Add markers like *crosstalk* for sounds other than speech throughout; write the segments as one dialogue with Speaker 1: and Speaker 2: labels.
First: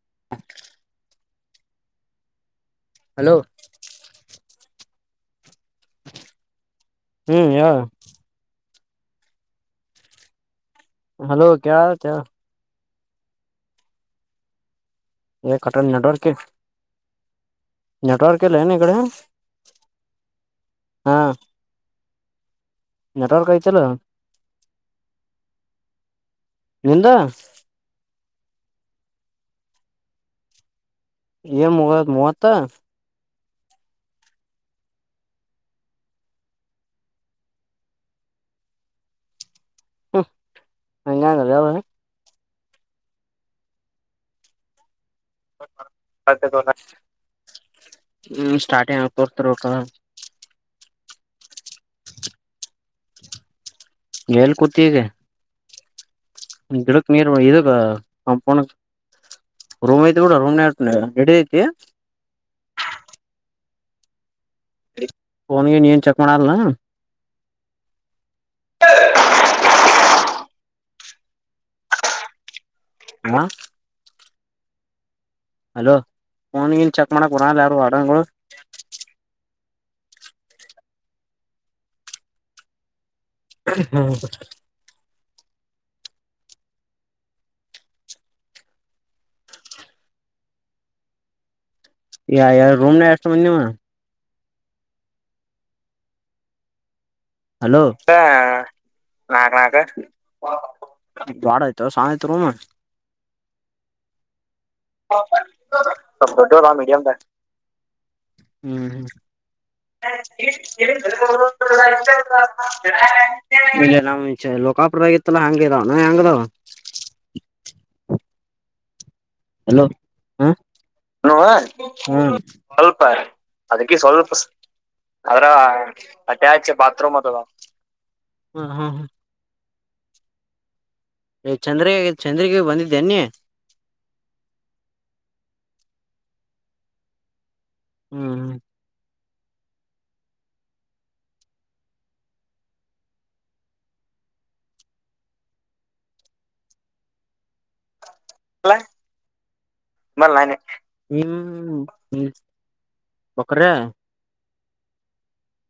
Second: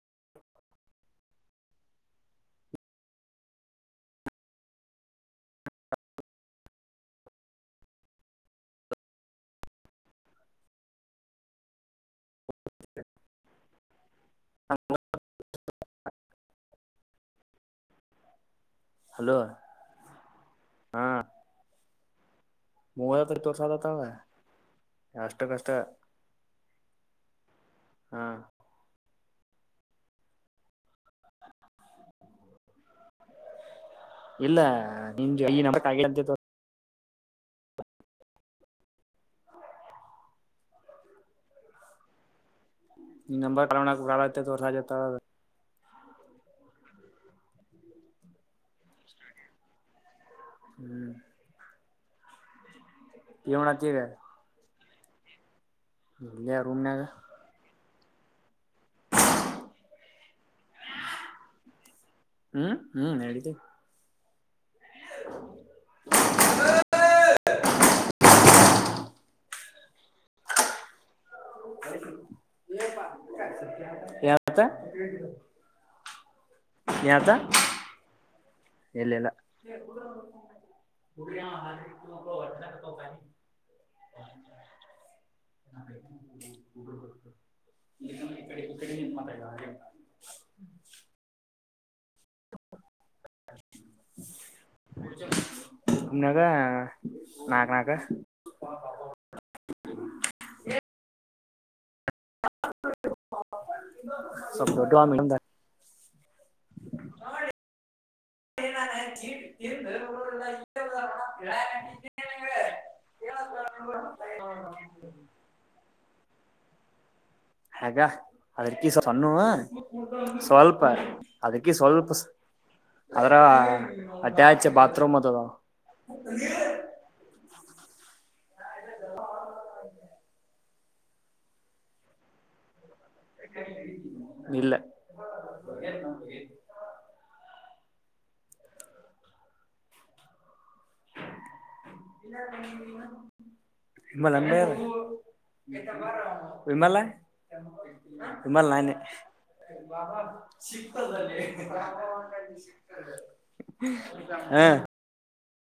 Speaker 1: *unintelligible* Hello ಹ್ಮ್ ಹ hello ಕ
Speaker 2: ಹ
Speaker 1: ಯ ಕಟನ್ ನೆಟವರ್ಕಕ್ಕೆ ನೆಟ್ವರ್ಕ್ ಎಲ್ಲನು ಈ ಕಡೆ
Speaker 2: ಹಲೋ
Speaker 1: ಹಾ
Speaker 2: ಮೂವ ಹ ತ
Speaker 1: ನೆಟ್ವರ್ಕ್ ಐತಲ್ಲ
Speaker 2: ತೋರಿಸಸತಾವ ಎಷ್ಟು ಕಷ್ಟ
Speaker 1: ನಿಂದ
Speaker 2: ಹಾ
Speaker 1: ಏ ಮೂವ ಮೂವತ್ತ
Speaker 2: ಇಲ್ಲ ನಿ ಈ
Speaker 1: ಹಂಗ ಬ್ಯಾವಾರ
Speaker 2: ಈ ನಂಬರ್ ಕತ
Speaker 1: ಹ್ಮ ಸ್ಟ್ಟ
Speaker 2: ಹ್ಮ್ ಎನ್ ಮಾಡಕತ್ತಿ ಈಗ
Speaker 1: ಏಲ್ ಕುಂತಿ ಈಗ
Speaker 2: ಇಲ್ಲೇ ರೂಮ್ನಾಗ
Speaker 1: ಗಿಡಕ್ ನೀರ್ ಇದ ಹ ಪ ರೂಮ್ ಐತಿ ಗೂಡ ರೂಮ್ ನ ಎಡಿಐತಿ
Speaker 2: ಹ್ಮ್ ಹ್ಮ್ ಹೇಳಿದ್ದ
Speaker 1: ಫೋನ್ಗೆ ನೀಏನ್ ಚೆಕ್ ಮಾಡಲ್ನ ಹ ಹ
Speaker 2: ಯತ
Speaker 1: ಹಲೋ ಫೋನ್ಗನ್ ಚೆಕ್ ಮಾಡಕಕ್ ಬರಲ್ಲ ಯಾರು ವಾರ್ಡನಗಳು
Speaker 2: ಇ
Speaker 1: ಹ್ಮ
Speaker 2: ಬಬ ಇ ಇಡೆ ಇಡೆ ನಿರ್ಮತಲ್ಲ ಅ
Speaker 1: ಯಡು ರೂಮ್ ನ ಎಷ್ಟು ಮಂದಿ ನಿಮ್ಮ್
Speaker 2: ನಾಗ
Speaker 1: ಹಲೋ ನ ನಕ ಬಡ ಆಯ್ತ ತತ್ರವ
Speaker 2: *unintelligible* ನಾನ ಚೀ
Speaker 1: ಅ ಎಷ್ಟ ಮ ನಾಮ ವಿಚ ಲೋಕಾಪುರ *unintelligible*
Speaker 2: ಹೆಂಗ್ ಅದಕಿ ಸಣ್ಣ
Speaker 1: ಎಲ್ಲೋ
Speaker 2: ಸ್ವಲ್ಪ
Speaker 1: ನೋವ
Speaker 2: ಅದಕಿ ಸ್ವಲ್ಪ
Speaker 1: ಸ್ವಲ್ಪ
Speaker 2: ಅದ್ರ
Speaker 1: ಅದಕ್ಕೆ ಸ್ವಲ್ಪ
Speaker 2: ಅಟ್ಯಾಚ್ ಬಾತ್ರೂಮ್ ಅದದ
Speaker 1: ಅ್ರ ಅಟ್ಯಾಚ್ ಬಾತ್ ರೂಮ್ ಅದು. ಹ್ಮ್ ಹ್ಮ್ ಚಂದ್ರಿ ಚಂದ್ರಿಗ ಬಂದಿದ್ದ ಅನ್ನಿ.
Speaker 2: ಇಲ್ಲ
Speaker 1: ಹ್ಮ್ ಹ್ಮ
Speaker 2: *inaudible* *unintelligible* ನಿುಮ್ಮಲ್ ನಾನೆ
Speaker 1: ಹ್ಮ್ ಹ್ಮ್ ಬಕ್ರೆ
Speaker 2: *unintelligible* ಹ್ಮ್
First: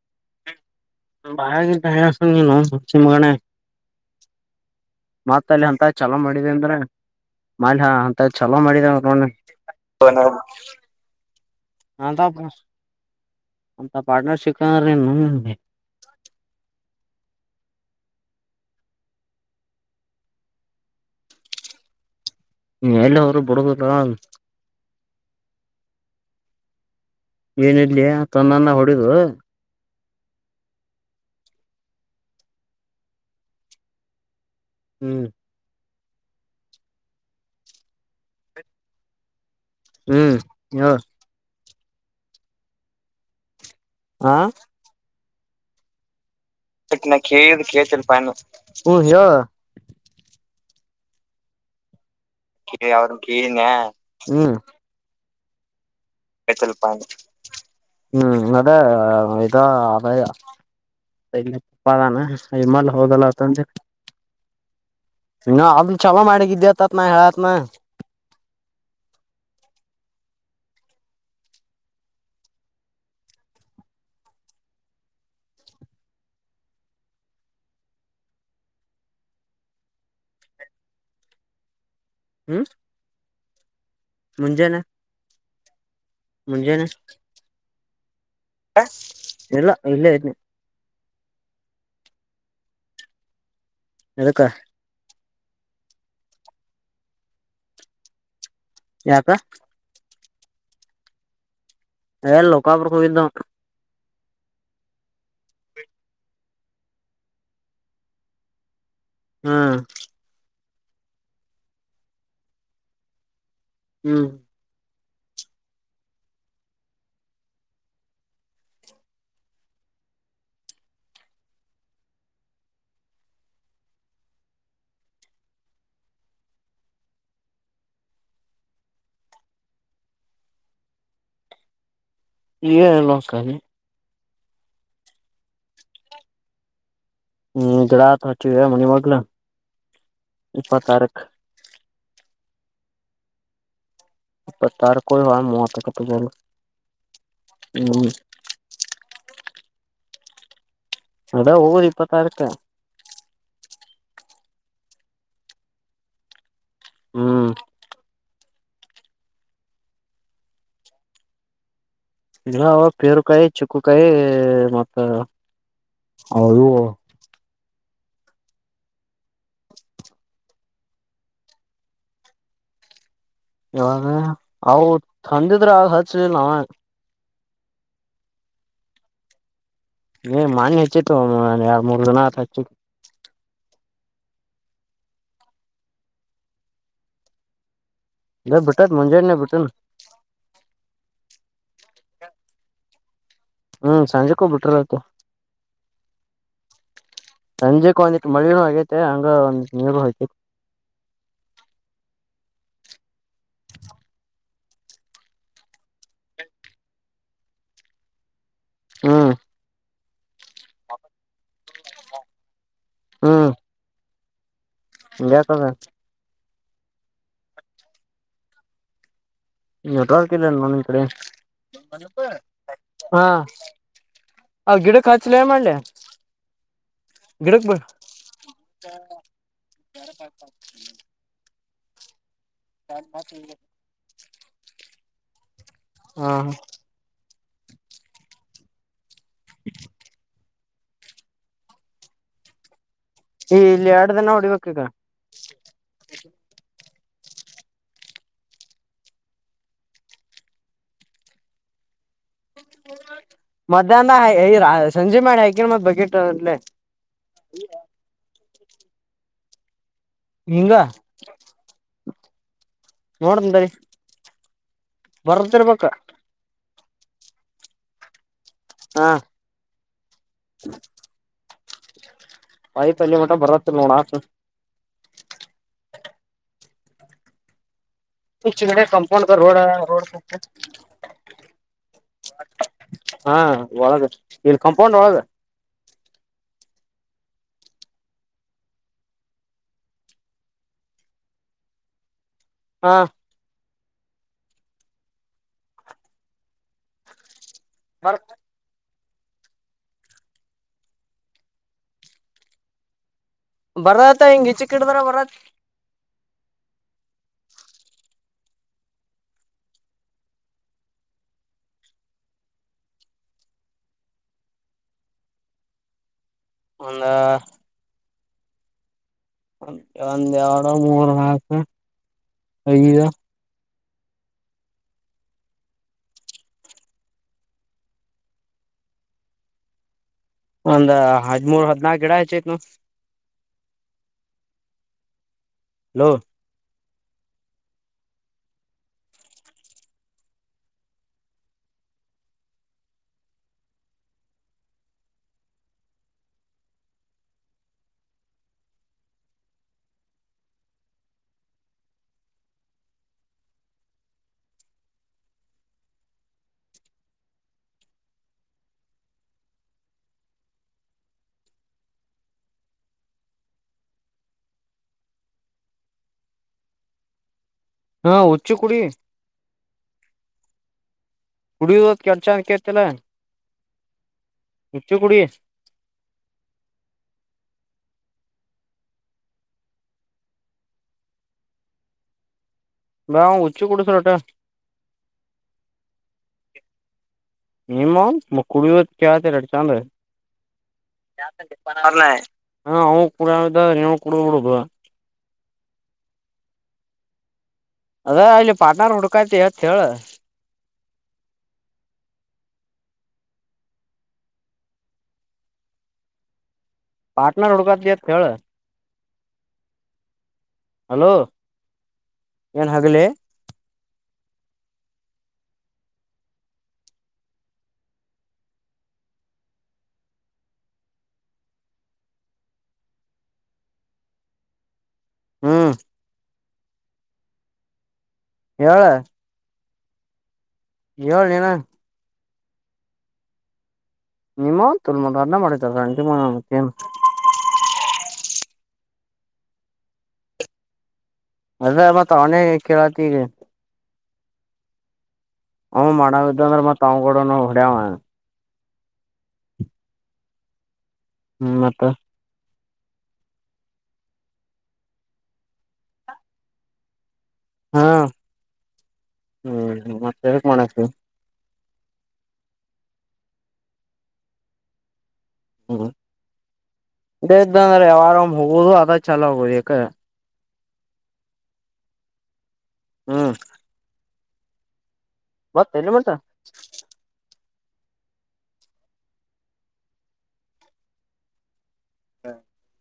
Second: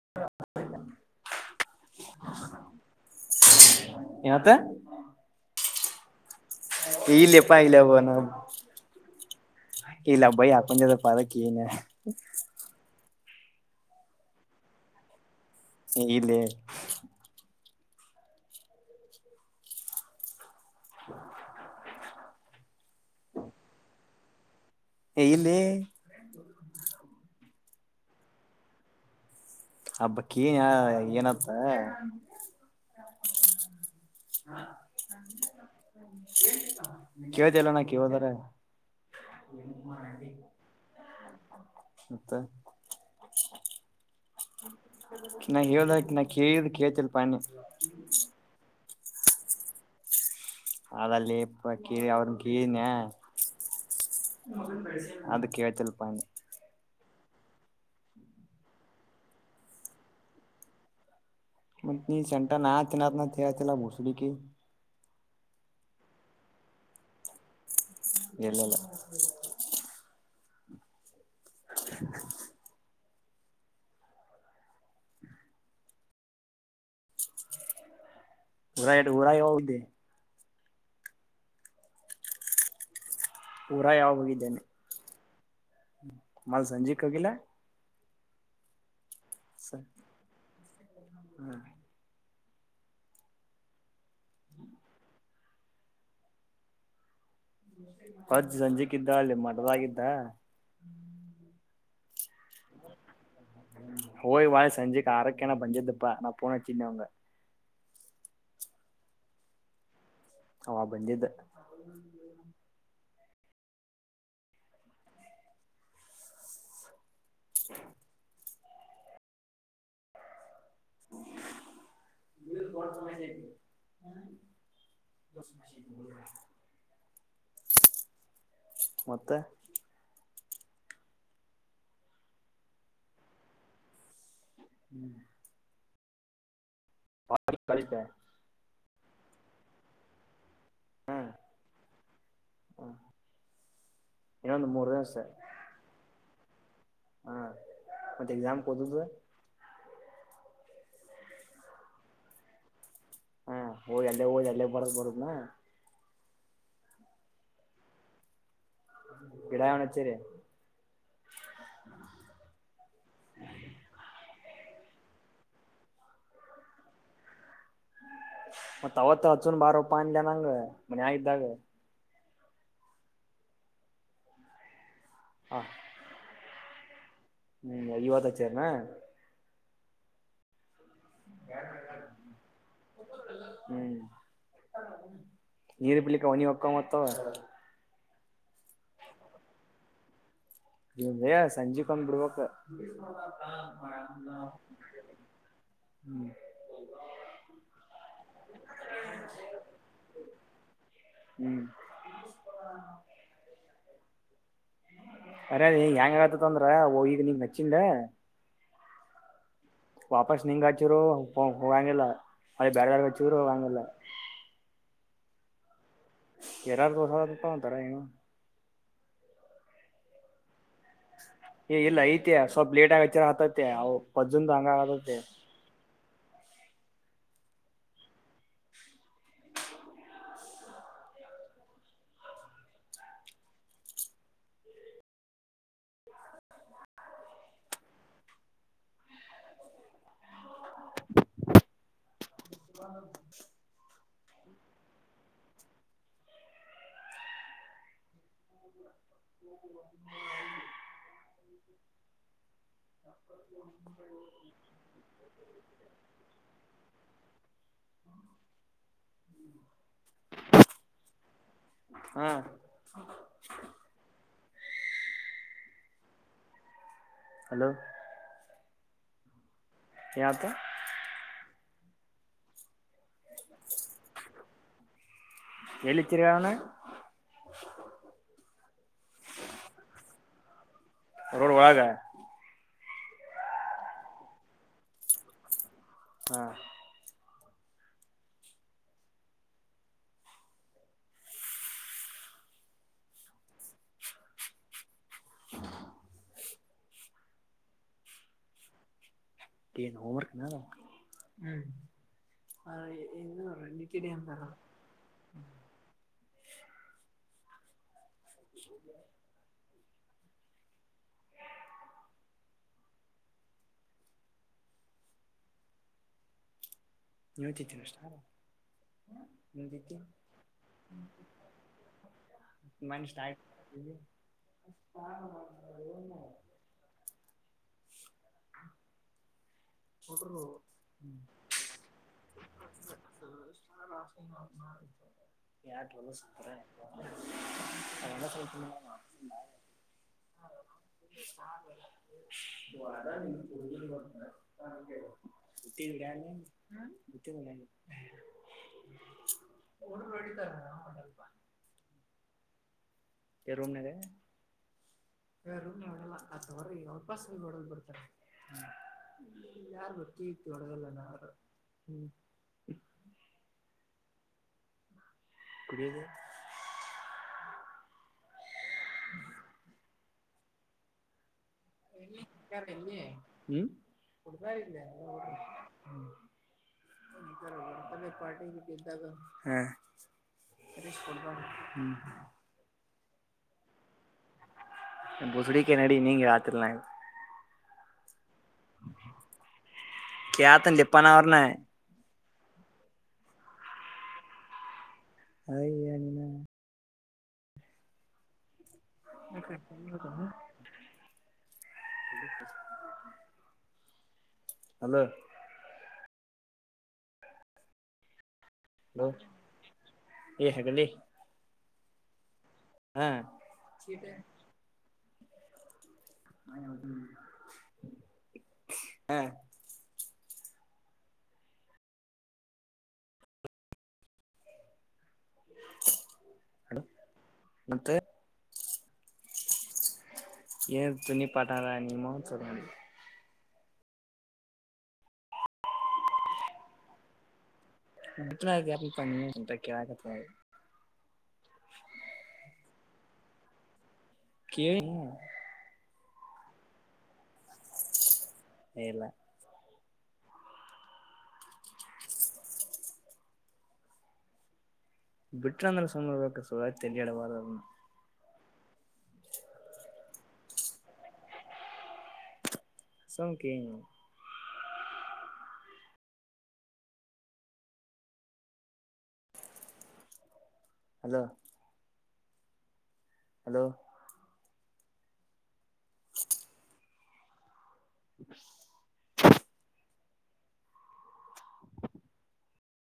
Speaker 2: *inaudible*
Speaker 1: *unintelligible* ಹುಚ್ಚು ಮಗನೆ
Speaker 2: ಯಥೆ
Speaker 1: ಮತ್ತ್ ಅಲ್ಲಿ ಅಂತ ಚಲೋ ಮಾಡಿದ ಅಂದ್ರ
Speaker 2: ಇಲ್ಲಪ್ಪ ಇಲ್ಲ
Speaker 1: *unintelligible*
Speaker 2: ಅವನು
Speaker 1: ಅಂತಾ ಚಲೋ ಮಾಡಿದ ನಿ
Speaker 2: ಇಲ್ಲ ಬಯಿ ಹಾಕೊಂಜದಪ ಅದಕ್ಕ್ ಏನ್
Speaker 1: ಅಂತಾ ಅಂತಾ ಪಾರ್ಟನರ್ ಶಿಕ್ಕಾರೆ ನಮ್
Speaker 2: ಇಲ್ಲೇ *inaudible*
Speaker 1: ಮೇಲೆ ಅವರು ಬಿಡುಗುರು
Speaker 2: ಏ ಇಲ್ಲೆ *unintelligible*
Speaker 1: ಏ ನಡಿಲೆ ತನ್ನನ್ನ ಹೊಡಿದ
Speaker 2: ಹಬ್ಬಕ್ಕಿ *unintelligible* ಏನತ್ತ ಹಾ
Speaker 1: ಹ್ಮ್
Speaker 2: ಕೇಳಿದ್ಯ ಇಲ್ಲ ನ ಕೇಳ್ಬೇಕ
Speaker 1: ಹ್ಮ್ ಹೇಳ
Speaker 2: *unintelligible*
Speaker 1: ಹಾ
Speaker 2: ನಾ ಹೇಳದ ನಾ ಕೇಳ
Speaker 1: ಬಟ್ ನಾ ಕೇಳ ಕೇಳ್ತಿಲ್ ಪ ಅನ್ನೂ *unintelligible*
Speaker 2: ಅಲ್ಲ ಲೆ ಯಪ್ಪ ಕೇಳ್ ಅವ್ರನ ಹೀನ
Speaker 1: ಅವ್ರನ್ ಕೇಳಿನ್ಯಾ ಹ್ಮ್
Speaker 2: ಅದ ಕೇಳ್ತಿಲ್ ಪ ನಿ
Speaker 1: *unintelligible* ಹ್ಮ್ ಅದ ಮತ್ತೆ ಇದಾ ಅವಾ
Speaker 2: ಮತ್ ನೀ ಸಂಟ ನಾ
Speaker 1: *unintelligible* ಹೋಗಲ್ಲ
Speaker 2: ತಿನ್ನತ್ನಂತ
Speaker 1: ಅಂತ ಅಂದೆ
Speaker 2: ಹೇಳ್ತಿಲ್ಲ ಮುಸುಡಿಕಿ
Speaker 1: ಇ ಅವ ಚಲೊ ಮಾಡಿದ್ದೆ ಇದಿದ್ದೇತತ್ ನ ಹೇಳತ್ನ
Speaker 2: ಎಲ್ಲಲ್ಲ *unintelligible* *inaudible* *unintelligible* ಹೋಗಿ
Speaker 1: ಹ್ಮ್
Speaker 2: ಊರ ಯಾವ
Speaker 1: ಮುಂಜಾನೆ
Speaker 2: ಮಲ್
Speaker 1: ಮುಂಜಾನೆ
Speaker 2: ಸಂಜೀ ಕೋಗಿಲ್ಲ
Speaker 1: ಇಲ್ಲ ಇದ್ದೀನಿ
Speaker 2: ಹ
Speaker 1: ಎದಕ್ಕ
Speaker 2: ಪಜ್ಜ್ ಸಂಜೆಕ್ಕಿದ್ದ
Speaker 1: ಯಾಕ
Speaker 2: ಅಲ್ಲಿ ಮಟದಾಗಿದ್ದ
Speaker 1: ಏ ಲೋಕಾಪುರಕ್ಕೆ ಹೋಗಿದ್ದ
Speaker 2: ಒಯ್ ವಾಯ್ ಸಂಜೆಕ್ ಆರಕ್ಕೆ ನಾ ಬಂದಿದಪ್ಪಾ ನಾ ಫೋನ್ ಅಚ್ಚಿದೆ ಅವಂಗ
Speaker 1: ಹ್ಮ್
Speaker 2: ಅವಾಗ ಬಂದಿದ್ದ
Speaker 1: ಹ್ಮ್
Speaker 2: *unintelligible* ಇನ್ನು ಬಾಳ ಸಮಯ *unintelligible* ಮತ್ತೆ
Speaker 1: ಏನೇನ್ ನೋಡಸ್ಲ ನಿ
Speaker 2: ಹ್ಮ್
Speaker 1: ಹ್ಮ್
Speaker 2: ಕಳಿತ
Speaker 1: ಜಡಾತ್ ಹಚ್ಚ ಮಂಡಿಮಕ್ಳು ಇಪ್ಪತ್ತಾರಕ್
Speaker 2: *unintelligible*
Speaker 1: ಪ್ಪ
Speaker 2: ಮೂರ್
Speaker 1: ತಾರಕ
Speaker 2: ದಿವಸ
Speaker 1: ಹ ಮೂಹತ್ತ ಕಟ್ಟಿ ಜಲ್ಲ ಹ್ಮ್ *unintelligible*
Speaker 2: ಎಕ್ಸ್ ಕೂದುದು *unintelligible*
Speaker 1: ಅದ ಊರು ಇಪ್ಪತ್ತಾರಕ್ಕೆ
Speaker 2: ಹಾ ಹೋಗಿ ಅಲ್ಲೇ ಹೋಗಿ ಅಲ್ಲೇ ಬರಕ್ ಬರಗ್ನ
Speaker 1: ಹ್ಮ್
Speaker 2: ಗಿಡ ಅಚ್ಚರಿ
Speaker 1: ಇಲ್ಲ ಪೇರುಕಾಯಿ ಚಿಕ್ಕಕಾಯಿ ಮತ್ತ
Speaker 2: ಮತ್ ಅವತ್ ಹಚ್ಚುನ್ ಬಾರಪ್ಪ ಅಂದೇ ನಾನು ಮ್ಯಾಗ ಇದ್ದಾಗ
Speaker 1: ಯವಾಗ ಅ ತಂದಿದ್ರ ಆಗ ಹಚ್ಚುದಿಲ್ಲ ಅವ
Speaker 2: ಈವಾಗ ಅಚ್ಚಿದನ
Speaker 1: ಏ ಮಣಿ ಹಚ್ಚಿತ್ತುು ಎರಡು ಮೂರ್ ದಿನ ಆತ ಹಚ್ಚಿ
Speaker 2: ಹ್ಮ್ ನೀರು ಪಿಳಿಕ ಒನ ಒಕ್ಕ ಅಂತ
Speaker 1: ಲೇ ಬಿಟ್ಟತಿ ಮುಂಜಾನೆ ನೇ ಬಿಟ್ಟತ
Speaker 2: ಇಯಾ ಸಂಜು ಕಂದ್ ಬಿಡ್ವೋಕ *unintelligible*
Speaker 1: ಹ್ಮ್ ಸಂಜೆ ಬಿಟ್ರ ಆಯ್ತು
Speaker 2: ಹ್ಮ್
Speaker 1: ಸಂಜೆಕ್ ಒಂದಿ ಮಳ ಆಗೇತೆ ಹಂಗ ಒಂದ ನೀರು ಹೋಗತಿ
Speaker 2: ಹ್ಮ್ ಅರ ನೀ ಹೆಂಗ ಆಗತ್ತ ಅಂದ್ರ ಹೋಗಿನಿ ನಚ್ಚನ್
Speaker 1: ಹಾ
Speaker 2: ವಾಪಸ್ ನಿಂಗಗೆ ಹಚ್ಚಿರು ಹೋಗಂಗಿಲ್ಲ ಮಳೆ ಬೇರೆದಾರ್ಗೆ ಹಚ್ಚಿದರು ಹೋಗಂಗಿಲ್ಲ
Speaker 1: ನಿಯತಾಗ
Speaker 2: ಯಾರಗು ಒಂತರ ಇನ್ *unintelligible* ಏ ಇಲ್ಲ ಐತೆ
Speaker 1: *unintelligible*
Speaker 2: ಸ್ವಲ್ಪ ಲೇಟ್ ಆಗ
Speaker 1: ಹಾ
Speaker 2: ಹಚ್ಚಿರ ಆತೈತೆ ಅವು ಪಜ್ಜಂದು ಹಂಗ
Speaker 1: ಅವ ಗಿಡ
Speaker 2: ಆತೈತೆ
Speaker 1: ಕಾಚಿಲ್ಲ ಮಾಡಂಡ ಗಿಡಕ್ ಬರ್ *inaudible* ಹ್ಮ *inaudible* ಕತಿ *unintelligible* *inaudible* ಹಾ *inaudible*
Speaker 2: ಹ
Speaker 1: ಈ ಇಲ್ಲಿ ಎರಡು ದಿನ ಹೊಡಿಬೇಕ ಇಗ
Speaker 2: *inaudible*
Speaker 1: ಮಧ್ಯಾಹ್ನ ಸಂಜೆ ಮಾಡಿ ಆಕ ಮತ್ ಬಗ್ಟ ಅಲ್ಲೆ *inaudible* ಇಂಗ
Speaker 2: ಹಾ
Speaker 1: ನೋಡಂದ ಬರ್ತಿರ್ಬೇಕು
Speaker 2: ಹಲೋ
Speaker 1: ಹಾ
Speaker 2: ಯಾಕ
Speaker 1: ವಾಯಿ ತಲ್ಲಿ ಮಟ್ಟ ಬರತ್ತ ನೋಡಾತ್
Speaker 2: ಎಳಚರುಗಾನ
Speaker 1: ಚಿಂಗಡ ಕಂಪಾೌಂಡ ರೋಡ ರೋ
Speaker 2: ರೋಡ್ವಳ ಆಗ
Speaker 1: ಹಾ ಒಳಗ ಇಲ್ಲಿ ಕಾಂಪೌಂಡ್ ಒಳಗ
Speaker 2: ಹ್ಮ
Speaker 1: ಹಾ ಹರ್
Speaker 2: ನು ಹೋರ್ ಹ್ಮ
Speaker 1: ಬರತ್ ಹಿಂಗ್ ಇಚೆ ಕಿಡಿದ್ರ ಬರತ್ ಒಂದ
Speaker 2: ನೋತತೀನಿ ಅಷ್ಟ ಹೇಳ್ತಿದ್ದಿ
Speaker 1: ಒಂದ ಎರಡು ಮೂರು ಮಾಸ ಐದು
Speaker 2: ಹ *unintelligible* ಹಟ
Speaker 1: ಒಂದ್ ಹದ್ಮೂರ್ ಹದ್ನಾಾಕು ಗಿಡ ಹೆಚ್ಚೈತ್ ಲೋ
Speaker 2: ಹ ಸ ದ್ವಾರ ನೀ ಪಜ ಹತ್ತಿ ಇರಾನತ್ತ ಒಡು ಎಡಿ ತಾರ ನನ್ ಪ *unintelligible* ಹ್ಮ್ ಯಾರ್ು ಬರ್ತತಿ ಒಡಗಲ್ಲ ನಾರ ಹ್ಮ್ ಕುಡಿಯ
Speaker 1: ಹಾ ಹಚ್ಚು ಕುಡಿ ಕುಡಿಯೋದ್ ಕೆಲ್ಸ ಅನ್ಕೇತಿಲ್ಲ ಹುಚ್ಚು ಕುಡಿ
Speaker 2: *unintelligible* ಪಾರ್ಟಿ ಬಿದ್ದ ಹ ಷ್ ಕೊಡ್ಬ ಹ್ಮ
Speaker 1: ಬಾ ಹುಚ್ಚಿ ಕುೂಡಸರೋಟ
Speaker 2: ಬಸಡಿಕೆ ನಡಿ ನೀಂ ರಾತ್ರಿ ನ
Speaker 1: ನಿಮ್ ಕುಡಿಯುವ ಕ ಎರಡು ಚಂದ
Speaker 2: ಕೇಳ್ತಾನ ಲಿಪ್ಪನ ಅವ್ರನ್ನ
Speaker 1: ಹವು ಕುಡ ನೀ ಕುಡ ಬಿಡುದು
Speaker 2: ಹನಿನ
Speaker 1: ಅದಾ ಅಲ್ಲಿ ಪಾಟ್ನಾರ್ ಮಾಡಡು
Speaker 2: ಕತ ಅಮ್ಮ
Speaker 1: *unintelligible*
Speaker 2: ಹಲೋ ಏ ಹಾಗಕಲ್ಲಿ
Speaker 1: ಹಲೋ ಏನ್ ಹಗ್ಲಿ
Speaker 2: ಹ್ಮ್ ಹಾ
Speaker 1: ಹ್ಮ್
Speaker 2: ಹಲೋ ನತ್ತೆ
Speaker 1: ಹೇಳಳಾ ಹೇಳ ನೀನ
Speaker 2: *unintelligible*
Speaker 1: *unintelligible*
Speaker 2: *unintelligible*
Speaker 1: *unintelligible*
Speaker 2: *unintelligible*
Speaker 1: ಹ್ ಮಾಡವಿದ್ದಂದ್ರೆ ಮತ್ ಅವ್ಗಡ ಹೊಡ್ಯವ.
Speaker 2: ಹಲ್ಲ
Speaker 1: ಹ್ಮ್ ಮತ್ತ.
Speaker 2: ಬಿಟ್ರಾಂದರ ಸಮ ಸ ತಿಲ್ಲಿಿಡವಾರ
Speaker 1: ಹಾ ಹ್ಮ ಮತ್ತೆ ಹೇಕ್ ಮಾಡತ.
Speaker 2: ಸಂಕೀ.
Speaker 1: ಹ್ಮ್ ಇಡ ಇದ್ದ ಅಂದ್ರೆ ಯಾರಾಮ ಹೋಗುದು ಅದ ಚಲ ಆಗುದು ಯಾಕ.
Speaker 2: ಹಲೋ.
Speaker 1: ಹ್ಮ
Speaker 2: ಹಲೋ.
Speaker 1: ಮತ್ತ ಎಲ್ಲಿ ಮಾಡ್ಾ.
Speaker 2: *unintelligible*
Speaker 1: *unintelligible*